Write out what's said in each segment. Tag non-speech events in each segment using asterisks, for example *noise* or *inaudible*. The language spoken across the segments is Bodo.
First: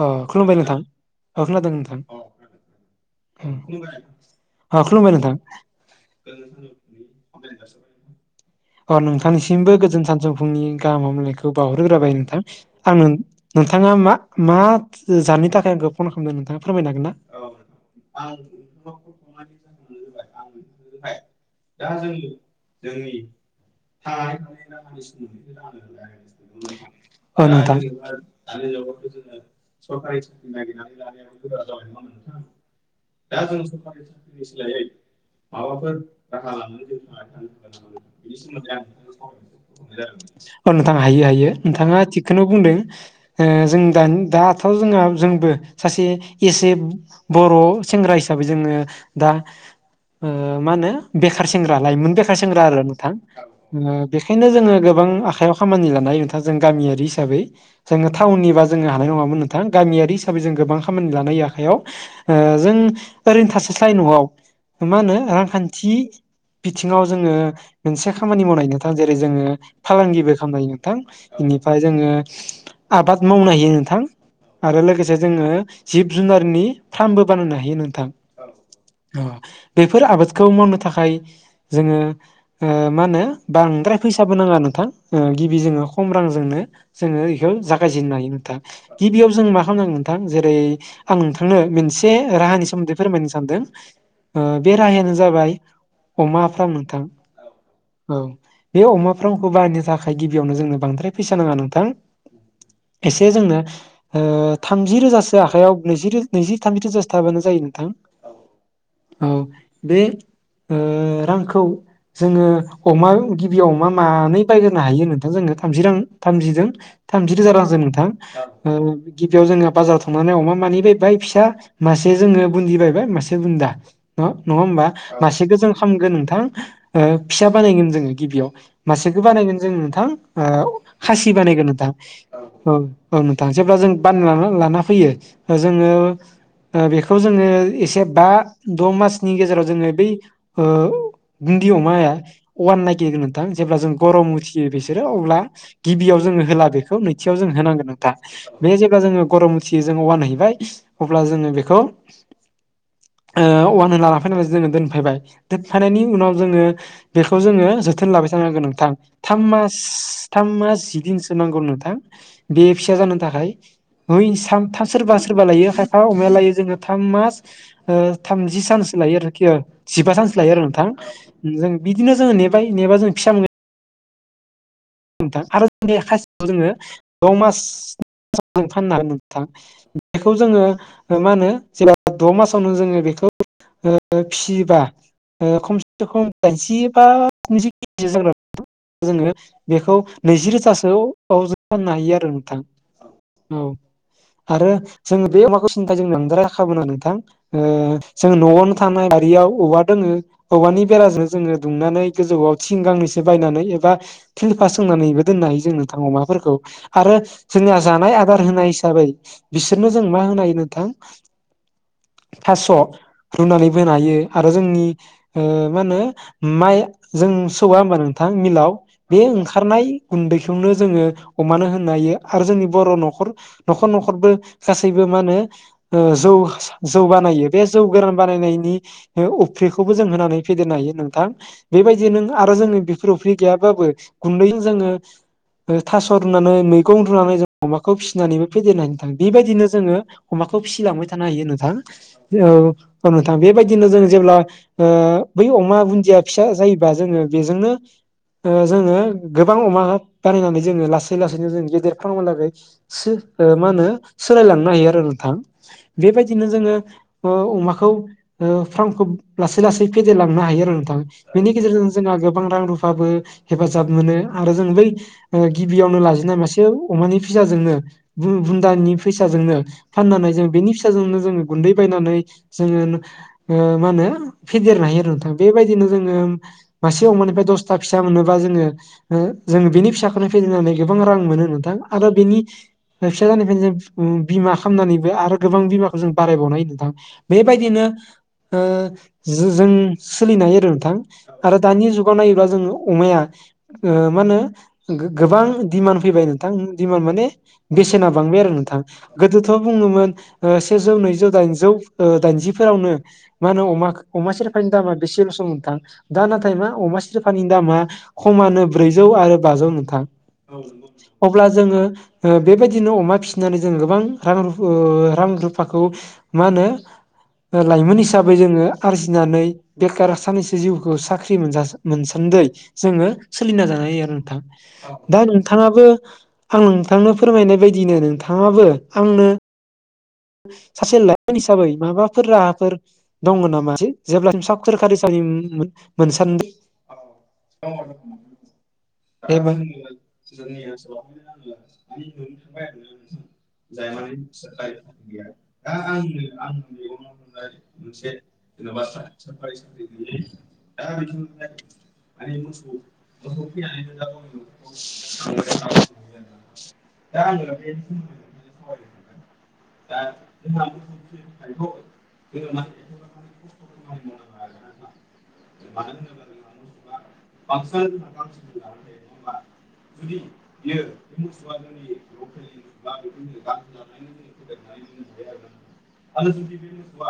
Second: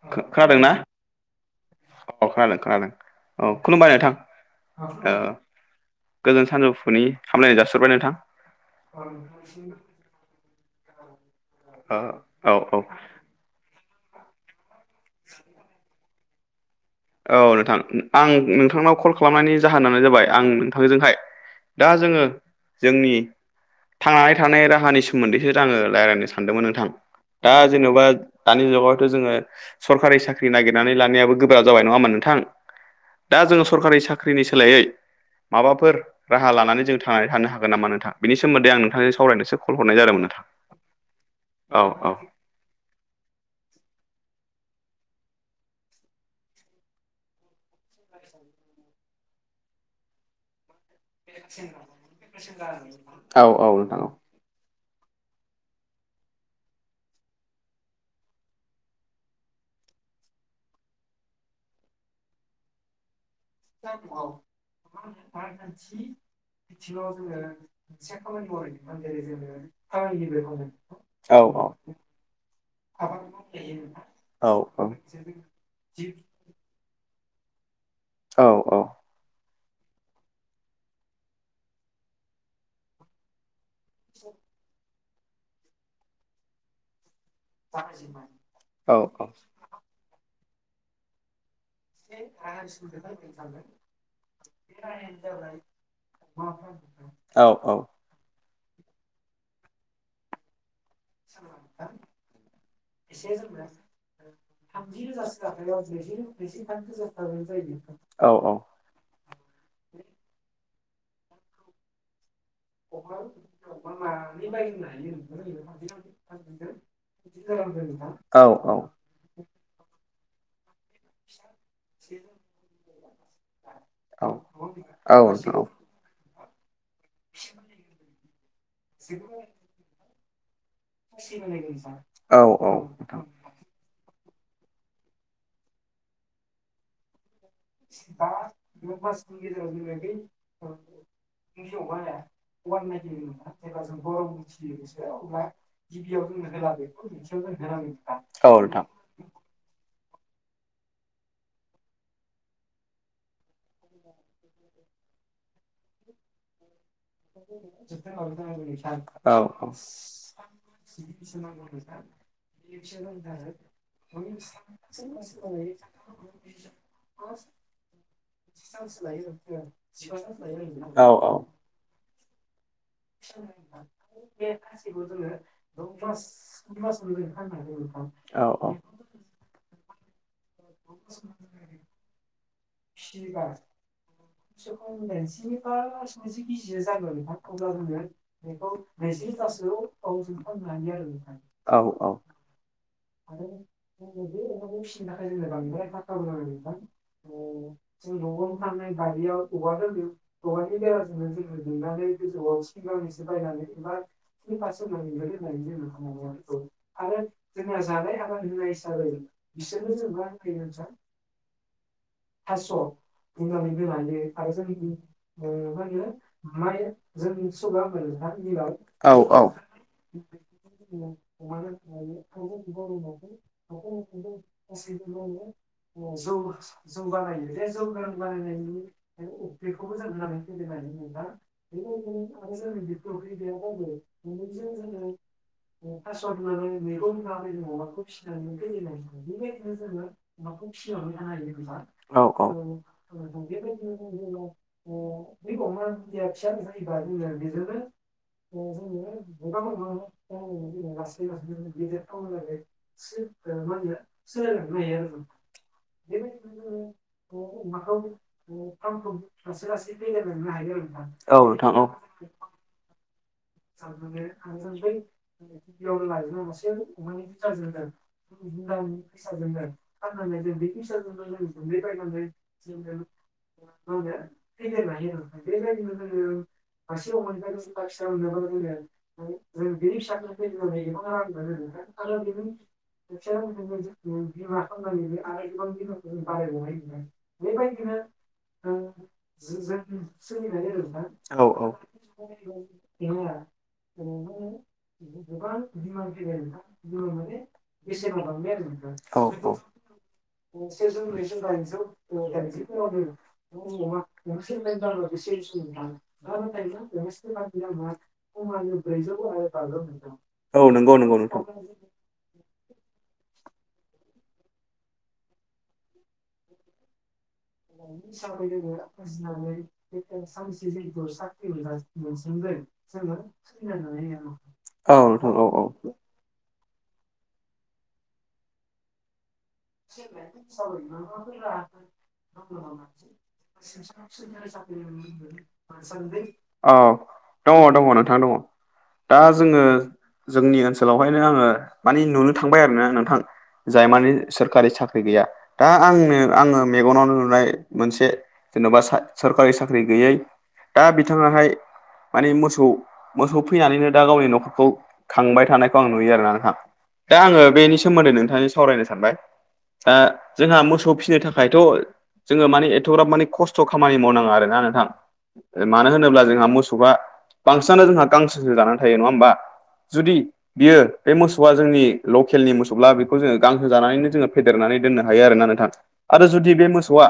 अ खुलुमबाय खोनादों ना नोंथां। अ खोनादों नोंथां औ खोनादों खोनादों औ ओम खुलुमबाय नोंथां अ खुलुमबाय ओ नोंथां। गोजोन सानजौफुनि हामलानाय जासिहर'बाय नोंथां। अ नोंथांनिसिमबो गोजोन सानसौफुंनि गाहाम हामलायनायखौ ओ बावहरग्रोबाय नोंथां। औ औ आं नों-नोंथाङा मा मा जाहोननि थाखाय आंखौ फन खालामदों नोंथाङा फोरमायनो हागोन ना? औ नोंथां आं नोंथांनाव कल खालामनायनि जाहोनानो जाबाय आं नोंथांजोंहाय। दा जोङो जोंनि थांनानै थानाय राहानि सोमोन्दैसो आङो रायलायनो सानदोंमोन नोंथां अ दा नोंथां जेन'बा। दानि जुगावथ' जोङो सरकारि साख्रि नागिरनानै लानायाबो गोब्राब जाबाय नङा होमबा नोंथां। दा जोङो सरकारि साख्रिनि सोलायै। माबाफोर राहा लानानै जों थांनानै थानो हागोन नामा नोंथां? बेनि सोमोन्दै आं नोंथांजों सावरायनोसो कल हरनाय जादोंमोन नोंथां औ नोंथां हायो हायो औ नोंथाङा औ थिगखौनो बुंदों। ओ जों दानि दाथ' जोंहा जोंबो सासे एसे बर' सेंग्रा हिसाबै जोङो दा ओ मा होनो बेखार सेंग्रा लाइमोन बेखार सेंग्रा आरो नोंथां औ औ ओ नोंथां औ बे खायनो जोङो गोबां आखाइयाव खामानि लानाय नोंथां जों गामियारि हिसाबै जोङो टाउननि बा जोङो हानाय नङामोन नोंथां गामियारि हिसाबै जों गोबां खामानि लानाय आखाइयाव। ओ जों ओरैनो थास स्लाय न'आव मा होनो रांखान्थि बिथिङाव जोङो मोनसे खामानि मावनाय नोंथां जेरै- जोङो फालांगिबो खालामनो हायो औ नोंथां इनिफाय जोङो आबाद मावनो हायो नोंथां औ आरो औ लोगोसे जोङो जिब जुन नारनि फार्मबो बानायनो हायो नोंथां। औ औ। बेफोर आबादखौ मावनो थाखाय जोङो ओ मा होनो? बांद्राय फैसाबो नाङा नोंथां ओ गिबि जोङो खम रांजोंनो। जोङो इखौ जागायजेननो हायो नोंथां औ गिबियाव जों मा खालामनांगोन नोंथां जेरै आं नोंथांनो मिन नसे राहानि सोमोन्दै फोरमायनो सानदों बे राहायानो जाबाय। अमा फ्राम नोंथां। औ औ। औ बे अमाफ्रामखौ बाहायनो थाखाय गिबियावनो जोंनो बांद्राय फैसा नाङा नोंथां। एसे जोंनो थामजि ओ रोजासो आखायाव नैजि रो नैजि थामजि रोजासो थाबानो जायो नोंथां। औ औ। औ बे ओ रांखौ जोङो। अमा गिबियाव अमा मानै बायग्रोनो हायो नोंथां जोङो थामजि रां थामजिजों। थामजि रोजा रांजों नोंथां ओ गिबियाव जोङो बाजाराव थांनानै अमा मानै बायबाय फिसा। मासे जोङो बुन्दि बायबाय मासे बुन्दा नङा नङा होमबा मासेखो जों। नोंथां *unintelligible* गोन नोंथां ओ फिसा बानायगोन जोङो गिबियाव मासेखो बानायगोन जों नोंथां। ओ खासि बानायगोन नोंथां औ औ नोंथां औ नोंथां औ औ। नोंथां *unintelligible* जेबब्ला जों बान लाना फैयो जोङो ओ बेखौ जोङो। एसे बा द मासनि गेजेराव जोङो बै ओ बुन्दि अमाया अवान नागिरो नोंथां जेब्ला जों गरम उथियो बिसोरो अब्ला। गिबियाव जोङो होला बेखौ नैथियाव जों होनांगोन नोंथां बे जेब्ला जोङो गरम। थियो जों अवानहैबाय अब्ला जोङो बेखौ। अवान होना लानाफैनानै जोङो दोनफैबाय दोनफैनायनि उनाव। जोङो बेखौ जोङो जोथोन लाबाय थानांगोन नोंथां थाम मास। थाम मास जि दिनसो नांगौ नोंथां बेयो फिसा जानो थाखाय। है सामथा सोरबा सोरबा लायो खायफा अमाया लायो जोङो थाम मास ओ थामजि सानसो लायो आरोखि ओ जिबा सानसो लायो आरो नोंथां जों बिदिनो जोङो नेबाय नेबा जों फिसा मोनो *unintelligible* बे‌ खासिखौ जोङो नोंथां आरो द जों मास खासिखौ जोङो मास मोनब्रै फाननानै *unintelligible* थां बेखौ जोङो ओ माहोनो जेब्ला द मासावनो जोङो बेखौ ओ एसे फिसियोबा खम जायो स्नि बा खमसे खम स्निजि दाइनजि खिजिसो बा जागोन स्निजि नोंथां केजि जाग्रा *unintelligible* बेखौ नैजि जोङो रोजासो बेखौ नैजि रोजासोआव फाननो हायो आरो नोंथां औ आरो जोङो बे अमाखौ *unintelligible* नोंथां ओ जों न आवनो थानाय बारियाव औवा दोङो औवानि बेराजों जोङो दुंनानै गोजौआव थिं गांनैसो बायनानै एबा थिल्फार सोंनानैबो दोननो हायो जों नोंथां अमा फोरखौ आरो जोंनिया जानाय आदार होनाय हिसाबै बिसोरनो जों मा होनाय नोंथां? थास रुनानै बोनो हायो आरो जोंनि ओ मा होनो? माइ जों सौआ होमबा नोंथां मिलाव बे ओंखारनाय गुन्दैखौनो जोङो अमानो होनो हायो आरो जोंनि बर नखर नखर नखरबो गासैबो मा होनो ओ जौ जौ बानायो बे जौ गोरान बानायनायनि ओ अफ्रिखौबो जों होनानै फेदेरनो हायो नोंथां बेबायदि नों आरो जोंनि बेफोर अफ्रि गैयाबाबो गुन्दैजों जोङो ओ थास रुनानै मैगं रुनानै जों अमाखौ फिसिनानैबो फेदेरनो हायो नोंथां बेबायदिनो जोङो अमाखौ फिसिलांबाय थानो हायो नों थां औ नोंथां बेबायदिनो जों जेब्ला ओ बै अमा बुन दिया फिसा जायोबा जोङो बेजोंनो ओ जोङो गोबां अमा बारायनानै जोङो लासै लासैनो जों गेदेर फ्रामा लागै सो ओ माहोनो सोलायलांनो हायो आरो नोंथां बेबायदिनो जोङो ओ अमाखौ ओ फ्रामखौ लासै लासै फेदेरलांनो हायो आरो नोंथां बिनि औ गेजेरजों जोंहा गोबां रां रुफाबो हेफाजाब मोनो आरो जों बै ओ गिबियावनो लाजिनाय मासे अमानि फिसाजोंनो बु-बुन्दानि फैसाजोंनो फाननानै जों बेनि फिसाजोंनो जोङो गुन्दै बायनानै जोङो मा होनो फेदेरनो हायो नोंथां बेबायदिनो जोङो मासे अमानिफ्राय दा दसथा मोनोबा जोडो बेनि फिसाखौनो फेजनानै गोबां रां मोनो नोंथां आरो बिनि फिसा जानायनिफ्रायनो जों बिमा खालामनानैबो आरो गोबां बिमाखौ जों बारायबावनो हायो नोंथां बेबायदिनो जों सोलिनो हायो आरो नोंथां आरो दानि जुगाव नायोब्ला जोङो अमाया मा होनो गोबां दिडिमान्ड फैबाय नोंथां दिमान्ड माने बेसेना बांबाय आरो नोंथां औ औ गोदोथ' बुङोमोन सेजौ नैजौ दाइनजौ दाइनजिफोरावनो मा होनो अ-अमा सेरफानि दामा बेसेल'स नोंथां दा नाथाय मा अमा सिथ फानिनि दामा खमानो ब्रैजौ आरो बाजौ नोंथां औ नंगौ नंगौ नोंथां अब्ला जोङो बेबायदिनो अमा फिसिनानै जों गोबां रां रुफा रां रुफाखौ मा होनो लाइमोन हिसाबै जोङो आरजिनानै बेखार सानैसो जिउखौ साख्रि मोन मोन न्दै जोङो सोलिना जानो हायो आरो नोंथां औ दा नोंथां औ औ नोंथाङाबो आं नोंथांनो फोरमायनाय बायदिनो नोंथाङाबो आंनो *unintelligible* *unintelligible* औ सासे लाइमोन हिसाबै माबाफोर राहाफोर दङ नामा जेब्लासिम सा सोरखारि साख्रि मोनसान्दि दङ दङ नोंथां दङ दा एबा जोङो जोंनि ओनसोलावहायनो आङो मानि नुनो थांबाय आरोना नोंथां जाय मानि सोरकारि साख्रि गैया दा आंनो आङो मेगनाव नुनाय मोनसे जेन'बा सा *unintelligible* मानि मोसौ मोसौ फैनानैनो दा गावनि न'खरखौ खांबाय थानायखौ आं नुयो आरोना नोंथां दा आङो बेनि सोमोन्दै नोंथांजों सावरायनो सानबाय दा जोंहा मोसौ फिसिनो थाखायथ' जोङो माने एथ'ग्राब माने खस्थ' खामानि मावनाङा आरोना नोंथां मानो होनोब्ला जोंहा मोसौआ बांसिनानो जोंहा गांसोसो जानानै थायो नङा होमबा जुदि बियो बे मोसौआ जोंनि लकेलनि मोसौब्ला बेखौ जोङो गांसो जानानैनो जोङो फेदेरनानै दोननो हायो आरोना नोंथां आरो जुदि बे मोसौआ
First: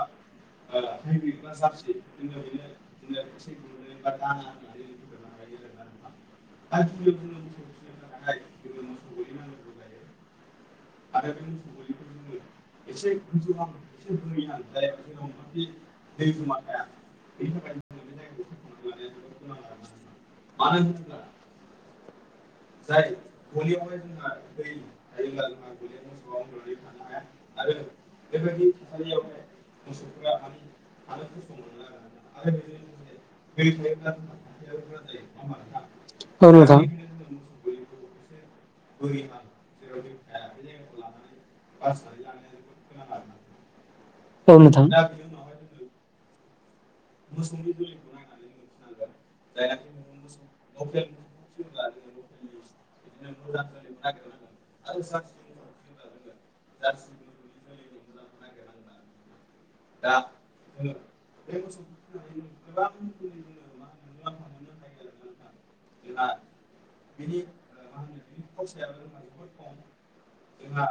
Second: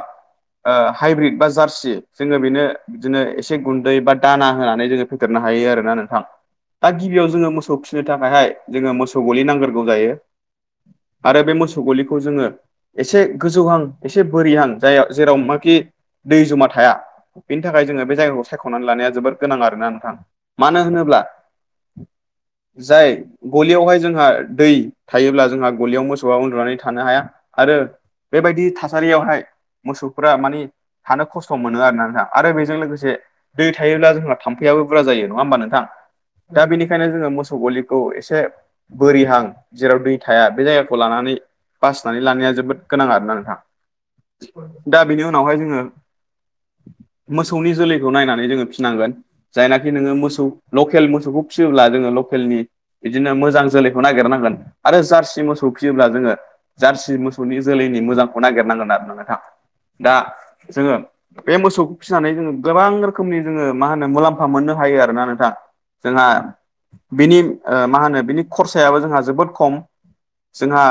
हाइब्रिद बा जारसि जोङो बेनो बिदिनो एसे गुन्दै बा दाना होनानै जोङो फेदेरनो हायो आरो ना नोंथां दा गिबियाव जोङो मोसौ फिनो थाखायहाय जोङो मोसौ गलि नांग्रोगौ जायो बे मोसौ आरो गलिखौ जोङो एसे गोजौहां एसे बोरिहां जाय जेराव माखि दै जमा थाया बिनि थाखाय जोङो बे जायगाखौ सायख'नानै लानाया जोबोर गोनां आरोना नोंथां मानो होनोब्ला जाय गलियावहाय जोंहा दै थायोब्ला जोंहा गलियाव मोसौआ उदुनानै थानो हाया आरो बेबायदि थासारियावहाय मोसौफोरा मानि थानो खस्थ' मोनो आरोना नोंथां आरो बेजों लोगोसे दै थायोब्ला जोंहा थाम्फैआबो बुरजा जायो नङा होमबा नोंथां औ दा नोंथां बेनिखायनो जोङो मोसौ गलि खौ एसे बोरिहां जेराव दै थाया बे जायगाखौ लानानै बासिनानै लानाया जोबोद गोनां आरोना नोंथां औ नोंथां दा बेनि उ नावहाय जोङो मोसौनि जोलैखौ नायनानै जोङो फिसिनांगोन जायनाखि नोङो मोसौ लकेल मोसौखौ फिसियोब्ला जोङो लकेलनि बिदिनो मोजां जोलैखौ नागिरनांगोन आरो जारसि मोसौ खौ फियोब्ला जोङो जारसि मोसौनि जोलैनि मोजांखौ नागिरनांगोन आरो ना नोंथां दा जोङो बे मोसौखौ फिसिनानै जोङो गोबां रोखोमनि जोङो मा होनो मुलाम्फा मोननो हायो आरोना नोंथां जोंहा बिनि मा होनो बिनि खरसायाबो जोंहा जोबोद खम जोंहा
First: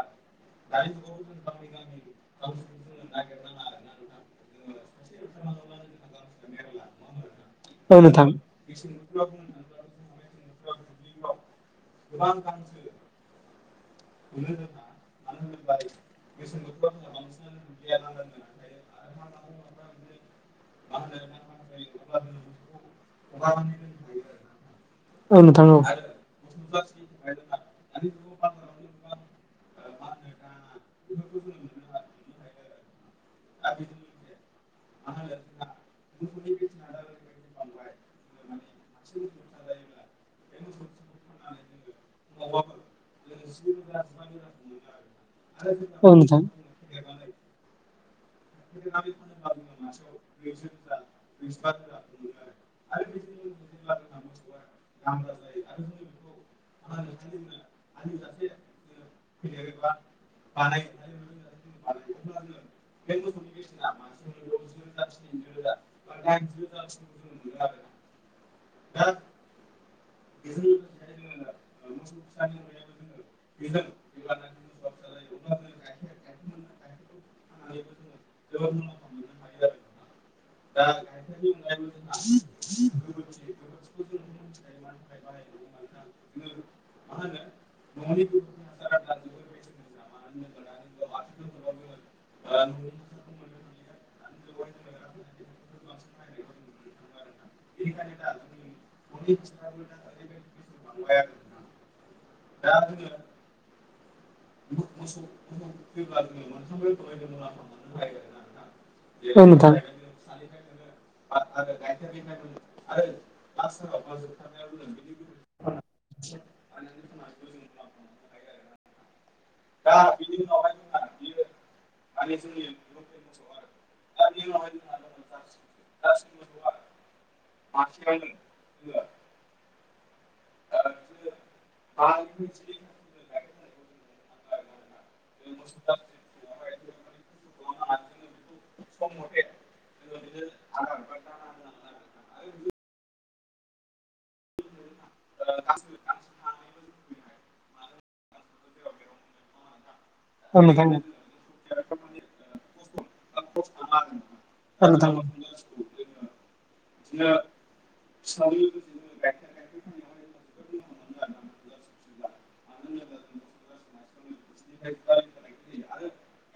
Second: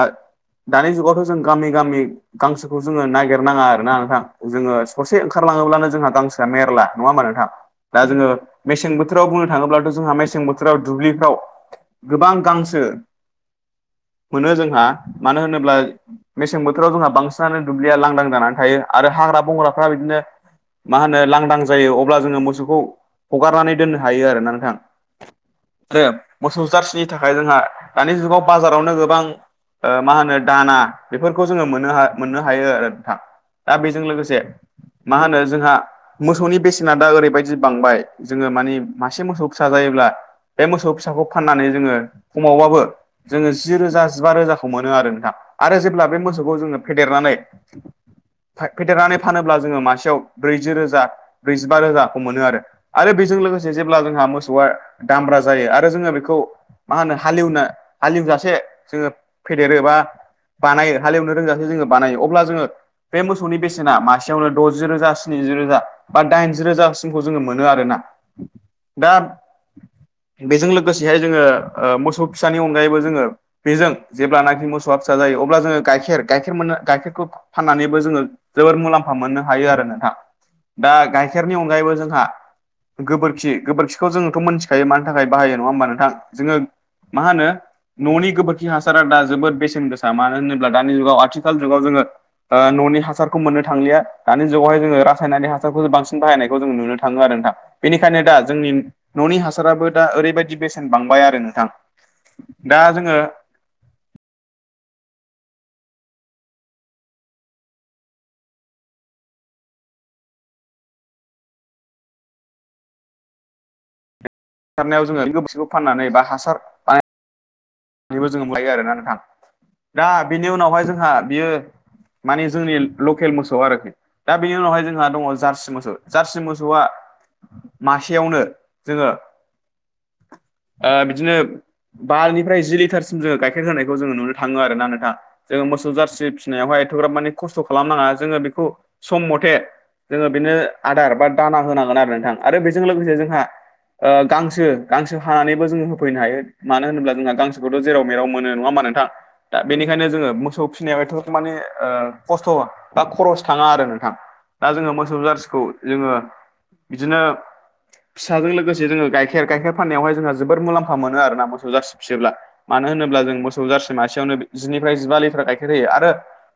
दानि जुगावथ' जों गामि गामि गांसोखौ जोङो नागिरनाङा आरोना नोंथां जोङो ससे ओंखारलाङोब्लानो जोंहा गांसोआ मेरला नङा होमबा नोंथां? औ दा नोंथां जोङो मेसें बोथोराव बुंनो थाङोब्लाथ' जोंहा मेसें बोथोराव दुब्लिफ्राव गोबां गांसो मोनो जोंहा मानो होनोब्ला मेसें बोथोराव जोंहा बांसिनानो दुब्लिया लांदां जानानै थायो आरो हाग्रा बंग्राफ्रा बिदिनो मा होनो लांदां जायो अब्ला जोङो मोसौखौ हगारनानै दोननो हायो आरोना नोंथां। औ नोंथां औ। आरो मोसौ जार्सिनि थाखाय जोंहा दानि जुगाव बाजारावनो गोबां ओ मा होनो दाना बेफोरखौ जोङो मोननो हा मोननो हायो आरो नोंथां दा बेजों लोगोसे मा होनो जोंहा मोसौनि नोंथां बेसेना दा ओरैबायदि बांबाय जोङो मानि मासे मोसौ फिसा जायोब्ला बे मोसौ फिसाखौ फाननानै जोङो खमावबाबो जोङो जि रोजा जिबा रोजा खौ मोनो आरो नोंथाङा आरो जेब्ला बे मोसौखौ जोङो फेदेरनानै फा फेदेरनानै फानोब्ला जोङो मासेयाव ब्रैजि रोजा ब्रैजिबा रोजाखौ मोनो आरो। आरो बेजों लोगोसे जेब्ला जोंहा मोसौआ दामब्रा जायो आरो जोङो बेखौ मा होनो हालेवनो हालेवजासे जोङो फेदेरो बा बानायो हालेवनो रोंजासे जोङो बानायो अब्ला जोङो बे मोसौनि बेसेना मासेयावनो द'जि रोजा स्निजि रोजा। बा दाइनजि रोजासिमखौ जोङो मोनो आरो ना दा बेजों लोगोसेहाय जोङो ओ मोसौ फिसानि अनगायैबो जोङो बेजों जेब्ला नाखि मोसौआ फिसा जायो अब्ला जोङो गाइखेर गाइखेर मोननो गाइखेरखौ फाननानैबो जोङो जोबोद मुलाम्फा मोननो हायो आरो नोंथां। दा गाइखेरनि अनगायैबो जोंहा *unintelligible* गोबोरखि गोबोरखिखौ जोङोथ' मोनथिखायो मानि थाखाय बाहायो नङा होमबा नोंथां जोङो मा होनो न'नि गोबोरखि हास सारा दा जोबोर बेसे गोसा मानो होनोब्ला दानि जुगाव आथिखाल जुगाव जोङो ओ न'नि हासार खौ मोननो थांलिया दानि जुगावहाय जोङो रासायनारि हासारखौ सो बांसिन बाहायनायखौ जों नुनो थां थाङो आरो नोंथां बेनिखायनो दा जोंनि न'नि हासाराबो दा ओरैबायदि बेसेन बांबाय आरो नोंथां। दा जोङो *inaudible* औ नोथां। *inaudible* *unintelligible* जोङो *unintelligible* फाननानै बा हासार *unintelligible* आरोना नोंथां दा बिनि उनावहाय जोंहा बियो मानि जोंनि लकेल मोसौ आरोखि। दा बेनि उनावहाय जोंहा दङ जार्सि मोसौ जारसि मोसौआ मासेयावनो जोङो ओ बिदिनो बा लि जि लिटारसिम जोङो गाइखेर होनायखौ जों नुनो थाङो आरो नोंथां। जोङो मोसौ जारसि फिनायावहाय एथ'ग्राब माने खस्थ' खालामनाङा जोङो बेखौ सम मथे जोङो बेनो आदार बा दाना होनांगोन आरो नोंथां आरो बेजों लोगोसे जोंहा ओ गांसो गांसो हानानैबो जोङो होफैनो हायो मानो होनोब्ला जोंहा गांसोखौथ' जेराव मेराव मोनो। नङा होमबा नोंथां दा बेनिखायनो जोङो मोसौ फिनायाव एथ' माने ओ खस्थ' बा खरस थाङा आरो नोंथां दा जोङो मोसौ जार्सिखौ जोङो बिदिनो फिसाजों लोगोसे जोङो गाइखेर गाइखेर फाननायावहाय जोंहा जोबोर मुलाम्फा मोनो आरोना मोसो जार्सि फियोब्ला मानो होनोब्ला जों मो मोसौ जारसि मासेयावनो जिनिफ्राय जिबा लिटार गाइखेर होयो आरो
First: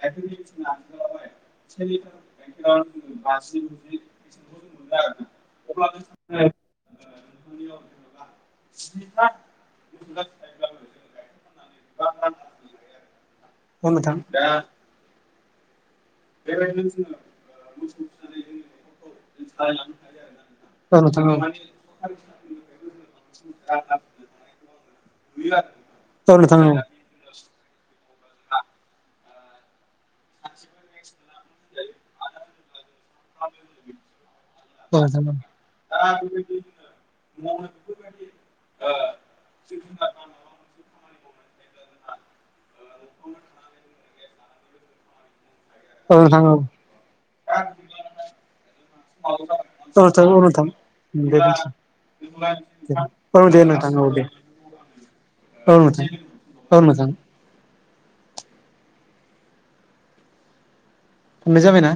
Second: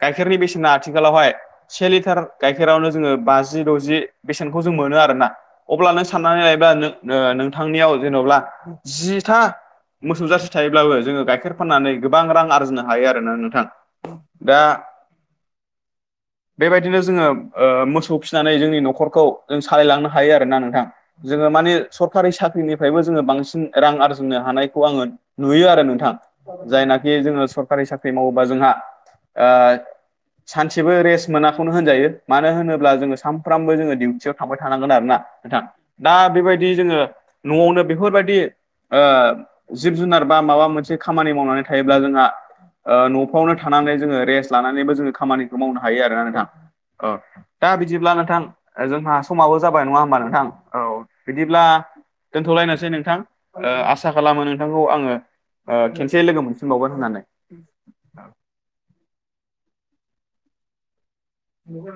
गाइखेरनि बेसेना आथिखालावहाय से लिटार गाइखेरावनो जोङो बाजि द'जि बेसेनखौ जों मोनो आरोना अब्लानो नों सान औ नानै औ नायबा नों ओ नोंथांनियाव जेन'ब्ला जिथा मोसौ जारसि थायोब्लाबो जोङो गाइखेर फाननानै गोबां रां आरजिनो हायो आरोना नोंथां। औ नोंथां। दा *inaudible* बेबायदिनो जोङो ओ मोसौ फिनानै जोंनि न'खरखौ जों सालायलांनो हायो आरोना नोंथां। औ औ नोंथां जोङो माने सरकारि साख्रिनिफ्रायबो जोङो बांसिन रां आरजिनो हानाय खौ आङो नुयो आरो नोंथां औ औ जायनाख *unintelligible* जोङो सरकारि साख्रि मावोबा जोंहा ओ सानसेबो रेस मोनाखौनो होनजायो मानो होनोब्ला जोङो सानफ्रामबो जोङो दिडिउटियाव थाबाय थानांगोन औ आरो ना नोंथां! दा बेफोबायदि जोङो न'आवनो बेफोरबायदि ओ जिब जुनार बा माबा मोनसे खामानि मावनानै थायोब्ला जोंहा ओ न'फ्रावनो थानानै जोङो रेस लानानैबो जोङो खामानिखौ मावनो हायो आरो ना नोंथां? औ दा बिदिब्ला नोंथां जोंहा समाबो जाबाय नङा होमबा नोंथां औ। दे बिदिब्ला बुंसै। दोनथ'लायनोसै नोंथां औ दे ओ नोंथां आसा औ दे खालामो नों नोंथांखौ आङो औ ओ नोंथां खेनसे लोगो औ मोनफिनबावगोन नोंथां होननानै खननै जाबयना?